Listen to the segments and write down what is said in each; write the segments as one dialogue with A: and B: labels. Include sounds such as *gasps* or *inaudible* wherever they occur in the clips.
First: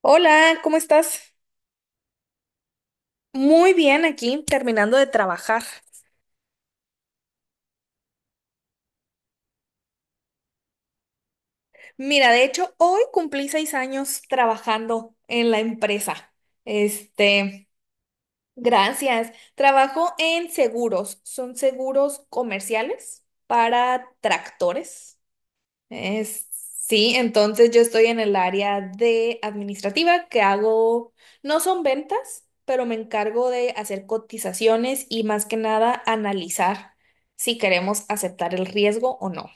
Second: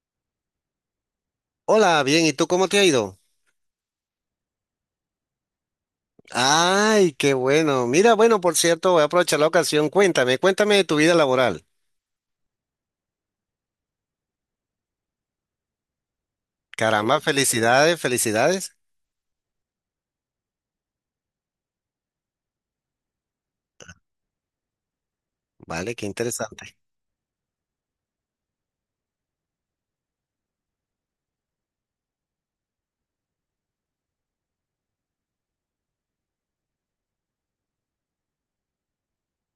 A: Hola, ¿cómo estás?
B: Hola, bien, ¿y tú cómo te ha ido?
A: Muy bien aquí, terminando de trabajar.
B: Ay, qué bueno. Mira, bueno, por cierto, voy a aprovechar la ocasión. Cuéntame de tu vida laboral.
A: Mira, de hecho, hoy cumplí 6 años trabajando en la empresa.
B: Caramba,
A: Este,
B: felicidades, felicidades.
A: Gracias. Trabajo en seguros. Son seguros comerciales para tractores.
B: Vale, qué interesante.
A: Sí, entonces yo estoy en el área de administrativa que hago, no son ventas, pero me encargo de hacer cotizaciones y más que nada analizar si queremos aceptar el riesgo o no.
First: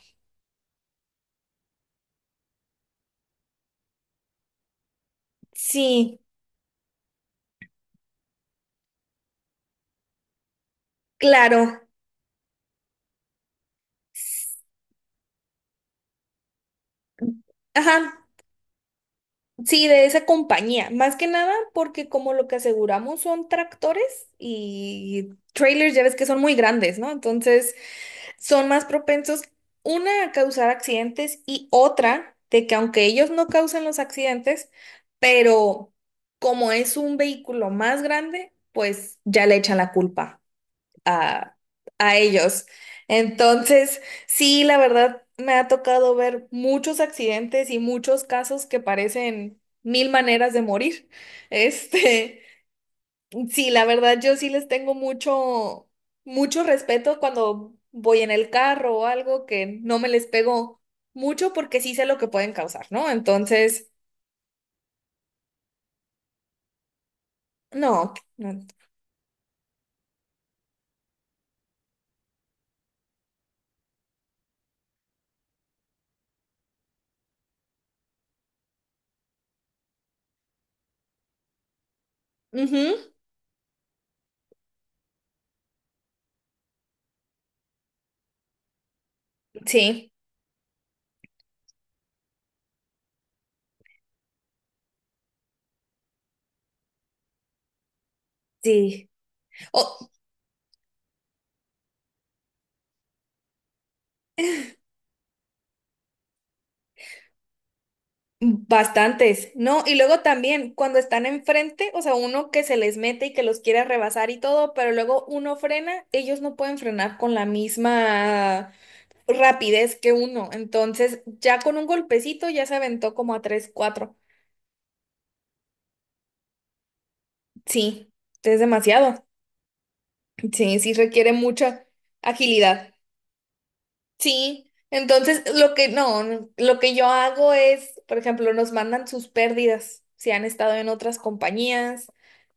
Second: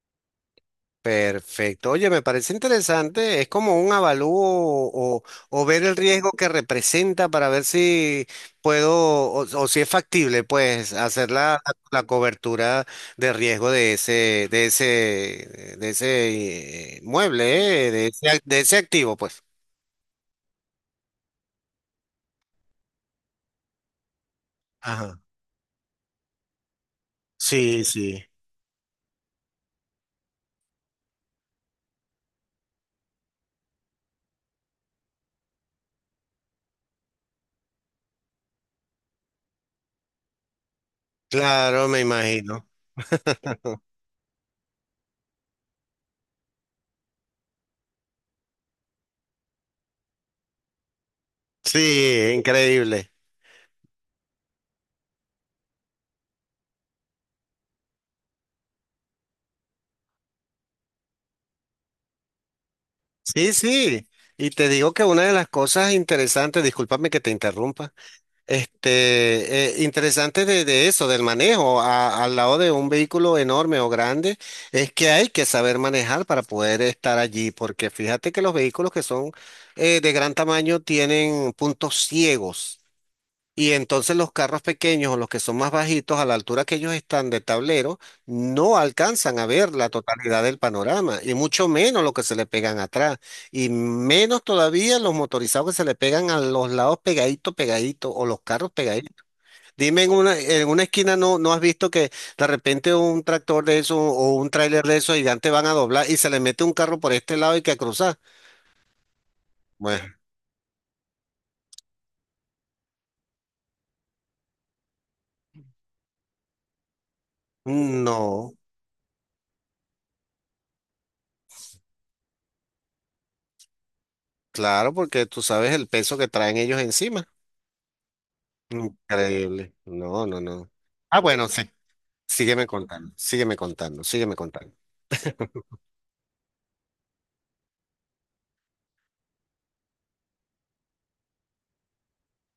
B: Perfecto. Oye, me parece interesante. Es como un avalúo o, ver el
A: Sí,
B: riesgo que representa para ver si puedo o si es factible, pues, hacer la,
A: claro.
B: la cobertura de riesgo de ese mueble, eh,
A: Ajá,
B: de ese, ac- de ese activo, pues.
A: sí, de esa compañía. Más que nada porque como lo que aseguramos son tractores
B: Ajá.
A: y trailers, ya ves que son muy grandes, ¿no? Entonces,
B: Sí, sí,
A: son más propensos, una, a causar accidentes y otra, de que aunque ellos no causan los accidentes, pero como es un vehículo más grande, pues ya le echan la culpa a,
B: claro, me
A: a ellos.
B: imagino.
A: Entonces,
B: *laughs*
A: sí, la verdad, me ha tocado ver muchos accidentes y muchos casos que parecen mil maneras de morir. *laughs*
B: Sí,
A: Este.
B: increíble.
A: Sí, la verdad, yo sí les tengo mucho, mucho respeto cuando voy en el carro o algo que no me les pego mucho porque sí sé lo que pueden causar, ¿no?
B: Sí,
A: Entonces,
B: sí. Y te digo que una de las cosas interesantes, discúlpame que te interrumpa,
A: no, no.
B: interesante de eso, del manejo al lado de un vehículo enorme o grande, es que hay que saber manejar para poder estar allí, porque fíjate que los vehículos que son de gran tamaño tienen puntos ciegos.
A: Ujú,
B: Y entonces los carros pequeños o los que son más bajitos, a la altura que ellos están de tablero, no alcanzan a ver la
A: sí,
B: totalidad del panorama, y mucho menos lo que se le pegan atrás, y menos todavía los motorizados que se le pegan a los lados pegadito, pegadito, o los carros
A: sí.
B: pegaditos. Dime,
A: Oh,
B: en una esquina no has visto que de repente un tractor de eso o un tráiler de esos gigantes van a doblar y se le mete un carro por este lado y que a cruzar.
A: bastantes, ¿no? Y
B: Bueno,
A: luego también cuando están enfrente, o sea, uno que se les mete y que los quiere rebasar y todo, pero luego uno frena, ellos no pueden frenar con la
B: no,
A: misma rapidez que uno. Entonces, ya con un golpecito ya se aventó como a 3 cuatro.
B: claro, porque tú sabes el peso que traen ellos encima.
A: Sí, es demasiado.
B: Increíble. No, no, no.
A: Sí, sí
B: Ah,
A: requiere
B: bueno, sí.
A: mucha
B: Sígueme
A: agilidad.
B: contando, sígueme contando, sígueme
A: Sí.
B: contando.
A: Entonces, lo que no, no, lo que yo hago es, por ejemplo, nos mandan sus pérdidas, si han estado en otras compañías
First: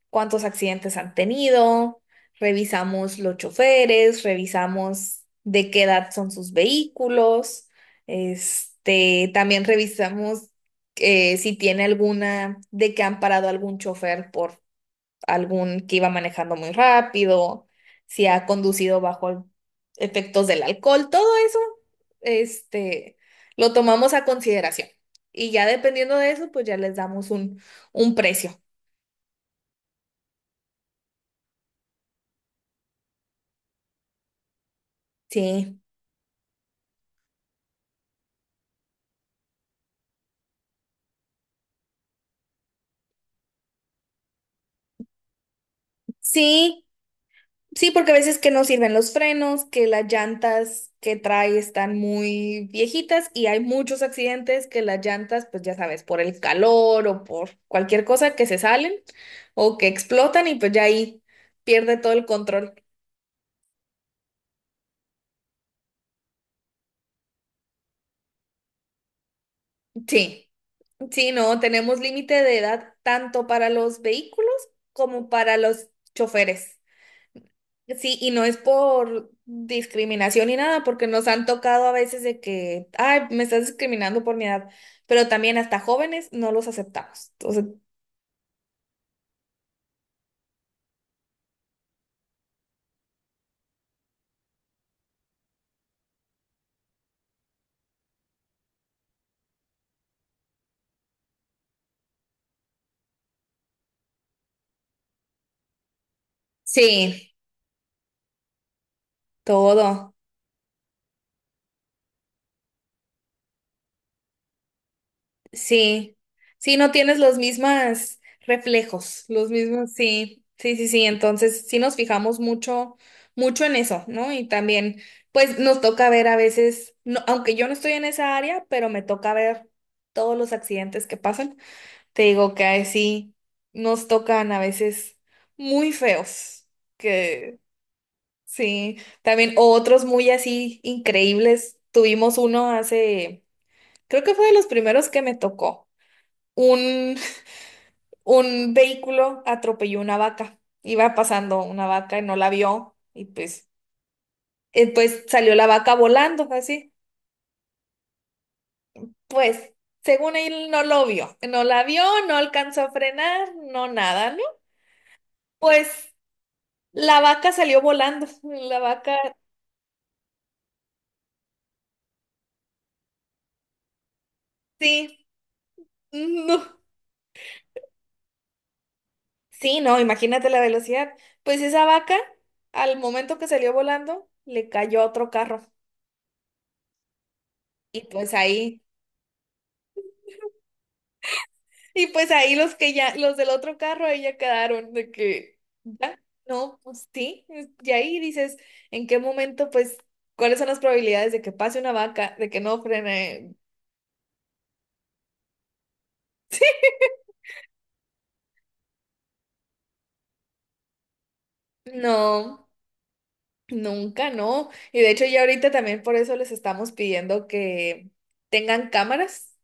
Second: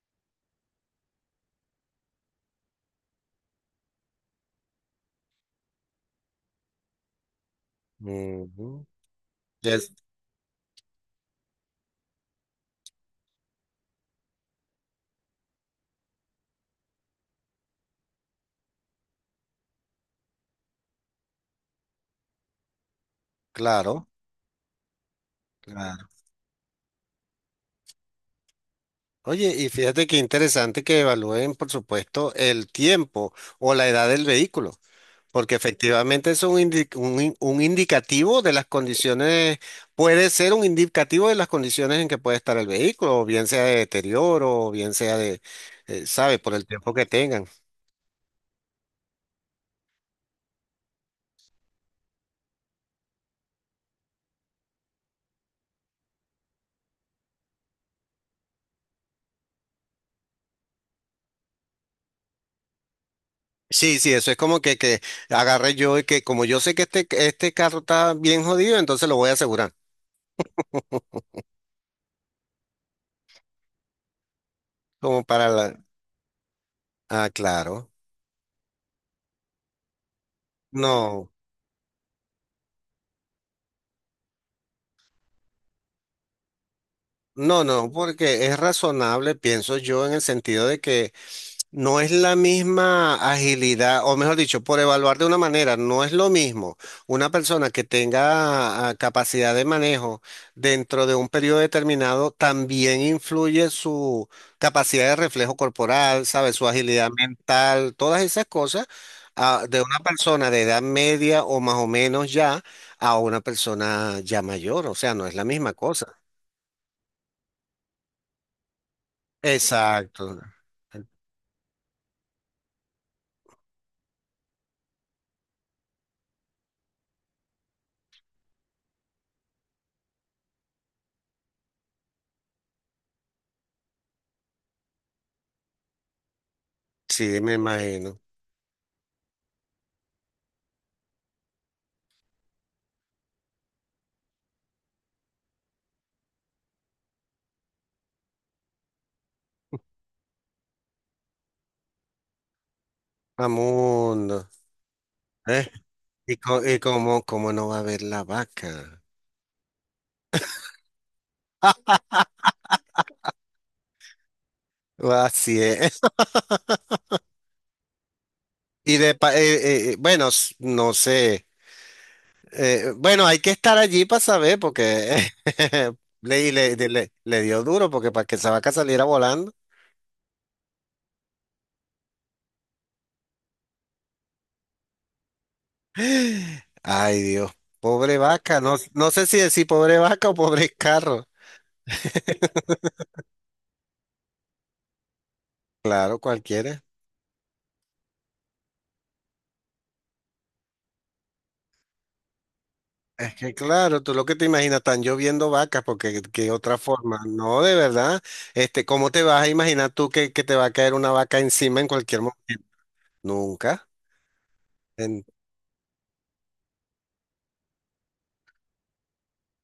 A: cuántos accidentes han tenido, revisamos los choferes, revisamos de qué edad son sus vehículos,
B: Ujú.
A: este, también
B: Yes,
A: revisamos si tiene alguna, de que han parado algún chofer por algún que iba manejando muy rápido, si ha conducido efectos del alcohol, todo eso, este, lo
B: claro,
A: tomamos a consideración. Y ya
B: claro.
A: dependiendo de eso, pues ya les damos un precio.
B: Oye, y fíjate qué interesante que evalúen, por supuesto, el tiempo o la edad del vehículo, porque
A: Sí.
B: efectivamente es un indicativo de las condiciones, puede ser un indicativo de las condiciones en que puede estar el vehículo, o bien sea de deterioro, o bien sea de, ¿sabes? Por el
A: Sí,
B: tiempo que tengan.
A: sí, porque a veces que no sirven los frenos, que las llantas que trae están muy viejitas y hay muchos accidentes que las llantas, pues ya sabes, por el calor o por cualquier cosa que se salen o que explotan y pues ya ahí pierde todo el control.
B: Sí, sí, eso es como que agarré yo y que como yo sé que este carro está bien jodido, entonces lo voy a asegurar.
A: Sí, sí, no, tenemos límite de edad tanto para los vehículos
B: Como
A: como
B: para
A: para
B: la.
A: los choferes.
B: Ah, claro.
A: Sí, y no es por discriminación ni nada, porque nos
B: No.
A: han tocado a veces de que, ay, me estás discriminando por mi edad, pero también hasta jóvenes no los aceptamos.
B: No,
A: Entonces,
B: no, porque es razonable, pienso yo, en el sentido de que no es la misma agilidad, o mejor dicho, por evaluar de una manera, no es lo mismo una persona que tenga capacidad de manejo dentro de un periodo determinado, también influye su capacidad de reflejo corporal, sabe, su agilidad
A: sí,
B: mental, todas esas cosas, de una
A: todo,
B: persona de edad media o más o menos ya a una persona ya mayor, o sea, no es la misma
A: sí,
B: cosa.
A: sí, no tienes los mismos reflejos, los mismos,
B: Exacto.
A: sí, sí, sí, sí, entonces sí nos fijamos mucho, mucho en eso, ¿no? Y también, pues nos toca ver a veces, no, aunque yo no estoy en esa área, pero me toca ver todos los accidentes que pasan. Te digo que ahí sí nos tocan a veces muy feos,
B: Sí, me
A: que
B: imagino.
A: sí, también otros muy así increíbles. Tuvimos uno hace, creo que fue de los primeros que me tocó. Un, *laughs* un vehículo atropelló una vaca. Iba pasando una vaca y no la vio y pues,
B: Amundo.
A: pues salió la
B: ¿Eh?
A: vaca
B: Y,
A: volando
B: co- y
A: así.
B: cómo, cómo no va a haber la vaca.
A: Pues según él no lo vio, no la vio, no alcanzó a frenar, no nada, ¿no?
B: Ah, así es.
A: Pues
B: *laughs*
A: la vaca salió volando. La
B: Y de
A: vaca,
B: pa- eh, eh, bueno, no sé. Bueno, hay que estar allí para saber, porque
A: sí.
B: *laughs* le, y le,
A: No.
B: de- le- le dio duro, porque para que esa vaca saliera volando.
A: Sí, no, imagínate la velocidad. Pues esa vaca, al momento que salió volando, le cayó a otro carro.
B: *gasps* Ay, Dios.
A: Y
B: Pobre
A: pues
B: vaca. No,
A: ahí,
B: no sé si decir pobre vaca o pobre carro.
A: y pues ahí los que ya, los del otro carro, ahí ya quedaron de que,
B: Claro,
A: ya, no,
B: cualquiera.
A: pues sí. Y ahí dices, ¿en qué momento, pues, cuáles son las probabilidades de que pase una vaca, de que no
B: Es
A: frene?
B: que claro, tú lo que te imaginas, están lloviendo vacas, porque qué otra forma, no, de verdad, este, ¿cómo te vas a imaginar tú que te va a caer una vaca encima en cualquier momento?
A: No.
B: Nunca,
A: Nunca, no. Y de hecho
B: en,
A: ya ahorita también por eso les estamos pidiendo que tengan cámaras,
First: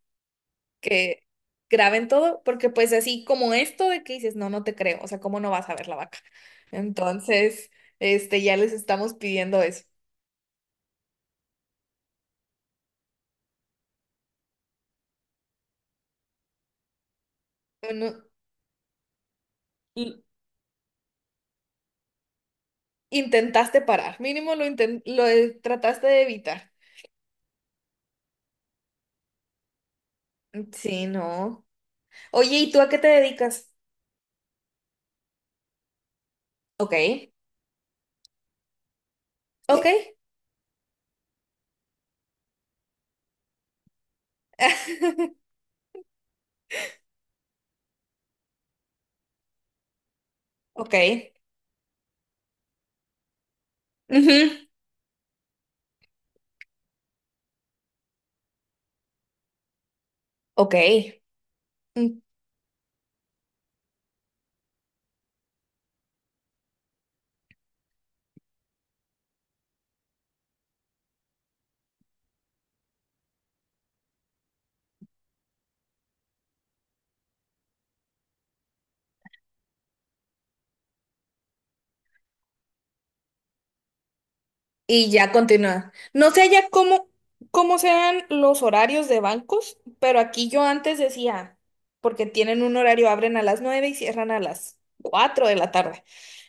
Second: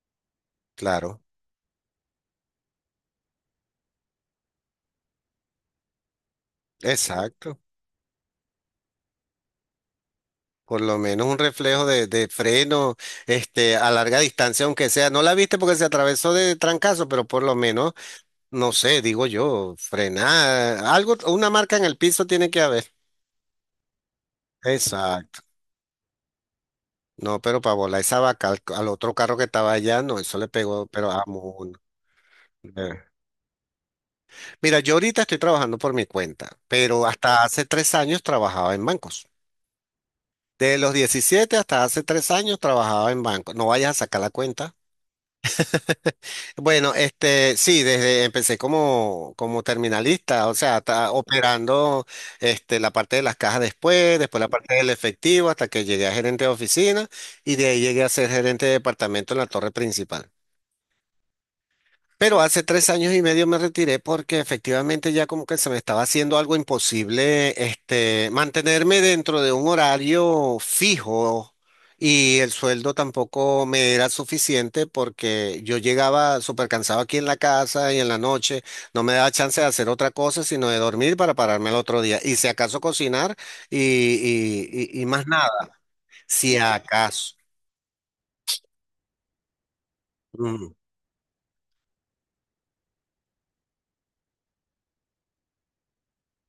A: que
B: claro,
A: graben todo, porque pues así como esto de que dices, no, no te creo, o sea, ¿cómo no vas a ver la vaca?
B: exacto,
A: Entonces, este, ya les estamos pidiendo eso.
B: por lo menos un reflejo de freno, este, a larga distancia, aunque sea, no la viste porque se atravesó de trancazo, pero por lo menos,
A: Bueno,
B: no sé, digo yo,
A: l-
B: frenar, algo, una marca en el piso tiene que haber.
A: intentaste parar, mínimo lo, inten- lo
B: Exacto.
A: eh, trataste de evitar.
B: No, pero para volar esa vaca al otro carro que estaba allá, no, eso le pegó,
A: Sí,
B: pero a
A: no.
B: uno.
A: Oye, ¿y tú a qué
B: Eh.
A: te dedicas?
B: Mira, yo ahorita estoy trabajando por mi cuenta,
A: Ok,
B: pero hasta hace 3 años trabajaba en bancos.
A: ok,
B: De los 17 hasta hace 3 años trabajaba en bancos. No vayas a sacar la cuenta.
A: *laughs*
B: *laughs* Bueno, sí, desde empecé como terminalista, o sea,
A: ok,
B: operando, la parte de las cajas después la
A: ujú,
B: parte del efectivo, hasta que llegué a gerente de oficina y de ahí llegué a ser gerente de departamento en la torre principal.
A: ok.
B: Pero hace 3 años y medio me retiré porque efectivamente ya como que se me estaba haciendo algo imposible, mantenerme dentro de un horario fijo y el sueldo tampoco me era suficiente porque yo llegaba súper cansado aquí en la casa y en la noche no me daba chance de hacer otra cosa sino de dormir para pararme el otro día y si acaso cocinar y
A: Y
B: más
A: ya
B: nada,
A: continúa. No sé
B: si
A: ya cómo,
B: acaso.
A: cómo sean los horarios de bancos, pero aquí yo
B: Ujú.
A: antes decía, porque tienen un horario, abren a las 9 y cierran a las 4 de la tarde.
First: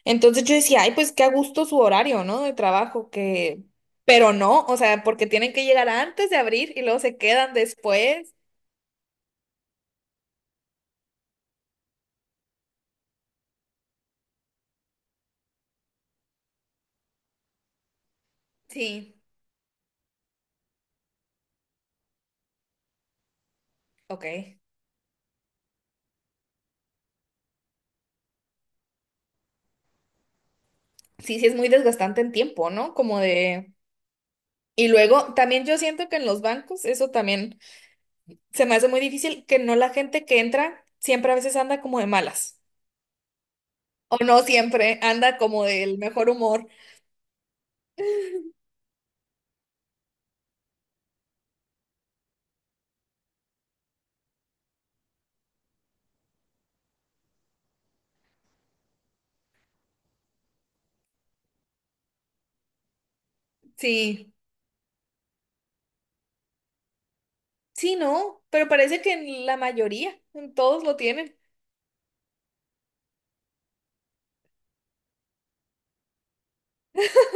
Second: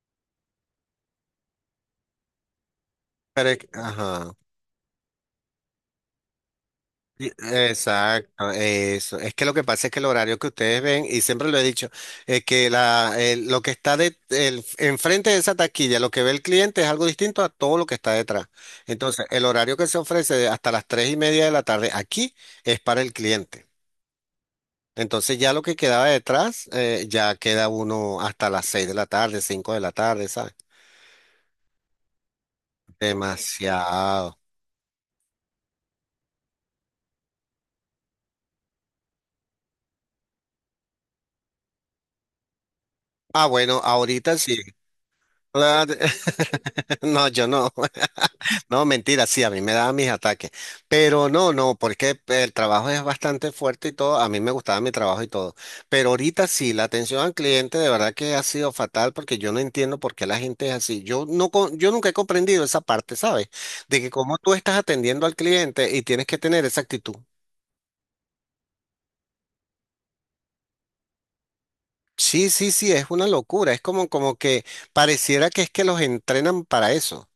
A: Entonces yo decía, ay, pues qué a gusto su horario, ¿no? De trabajo,
B: Pero,
A: que...
B: ajá.
A: Pero no, o sea, porque tienen que llegar antes de abrir y luego se quedan después.
B: Exacto, eso. Es que lo que pasa es que el horario que ustedes ven, y siempre lo he dicho, es que lo que está enfrente de esa taquilla, lo que ve el cliente es algo distinto a todo lo que está detrás.
A: Sí,
B: Entonces, el horario que se ofrece de hasta las 3:30 de la tarde aquí es para el cliente.
A: ok.
B: Entonces, ya lo que quedaba detrás, ya queda uno hasta las 6 de la tarde, 5 de la tarde, ¿sabes?
A: Sí, sí, es muy desgastante en tiempo, ¿no? Como de...
B: Demasiado.
A: Y luego, también yo siento que en los bancos, eso también se me hace muy difícil que no la gente que entra siempre a veces anda como de malas.
B: Ah, bueno,
A: O
B: ahorita
A: no
B: sí.
A: siempre anda como del mejor
B: *laughs*
A: humor.
B: No, yo no. No, mentira, sí, a mí me daban mis ataques. Pero no, no, porque el trabajo es bastante fuerte y todo. A mí me gustaba mi trabajo y todo. Pero ahorita sí, la atención al cliente de verdad que ha sido fatal porque yo no entiendo por qué la gente es así. Yo no, yo nunca he comprendido esa parte, ¿sabes? De que
A: Sí,
B: cómo tú estás atendiendo al cliente y tienes que tener esa actitud.
A: sí, no, pero parece que en la mayoría, en todos lo tienen.
B: Sí, sí, sí, es una locura. Es como que pareciera que es que los entrenan para eso.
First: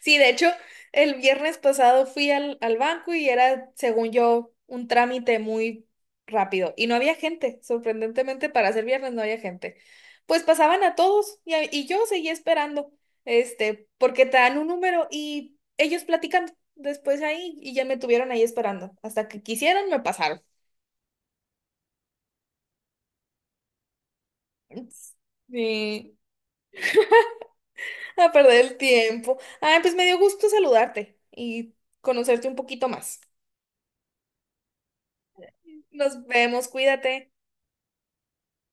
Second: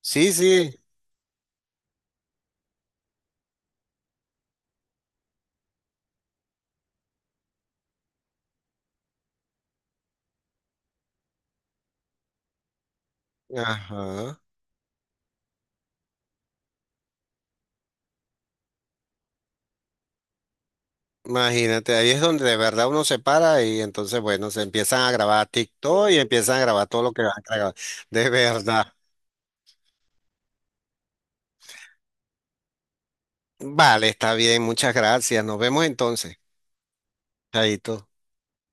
A: Sí, de
B: Sí,
A: hecho,
B: sí.
A: el viernes pasado fui al banco y era, según yo, un trámite muy rápido. Y no había gente, sorprendentemente para ser viernes no había gente. Pues pasaban a todos y yo seguía esperando, este, porque te
B: Ajá.
A: dan un número y ellos platicando después ahí y ya me tuvieron ahí esperando. Hasta que quisieron, me pasaron.
B: Imagínate, ahí es donde de verdad uno se para y entonces, bueno, se empiezan a grabar TikTok
A: Sí,
B: y empiezan a grabar todo lo que van a grabar. De
A: a perder el
B: verdad.
A: tiempo. Ay, pues me dio gusto saludarte y conocerte un poquito más.
B: Vale, está bien, muchas gracias. Nos vemos
A: Nos
B: entonces.
A: vemos, cuídate.
B: Chaito.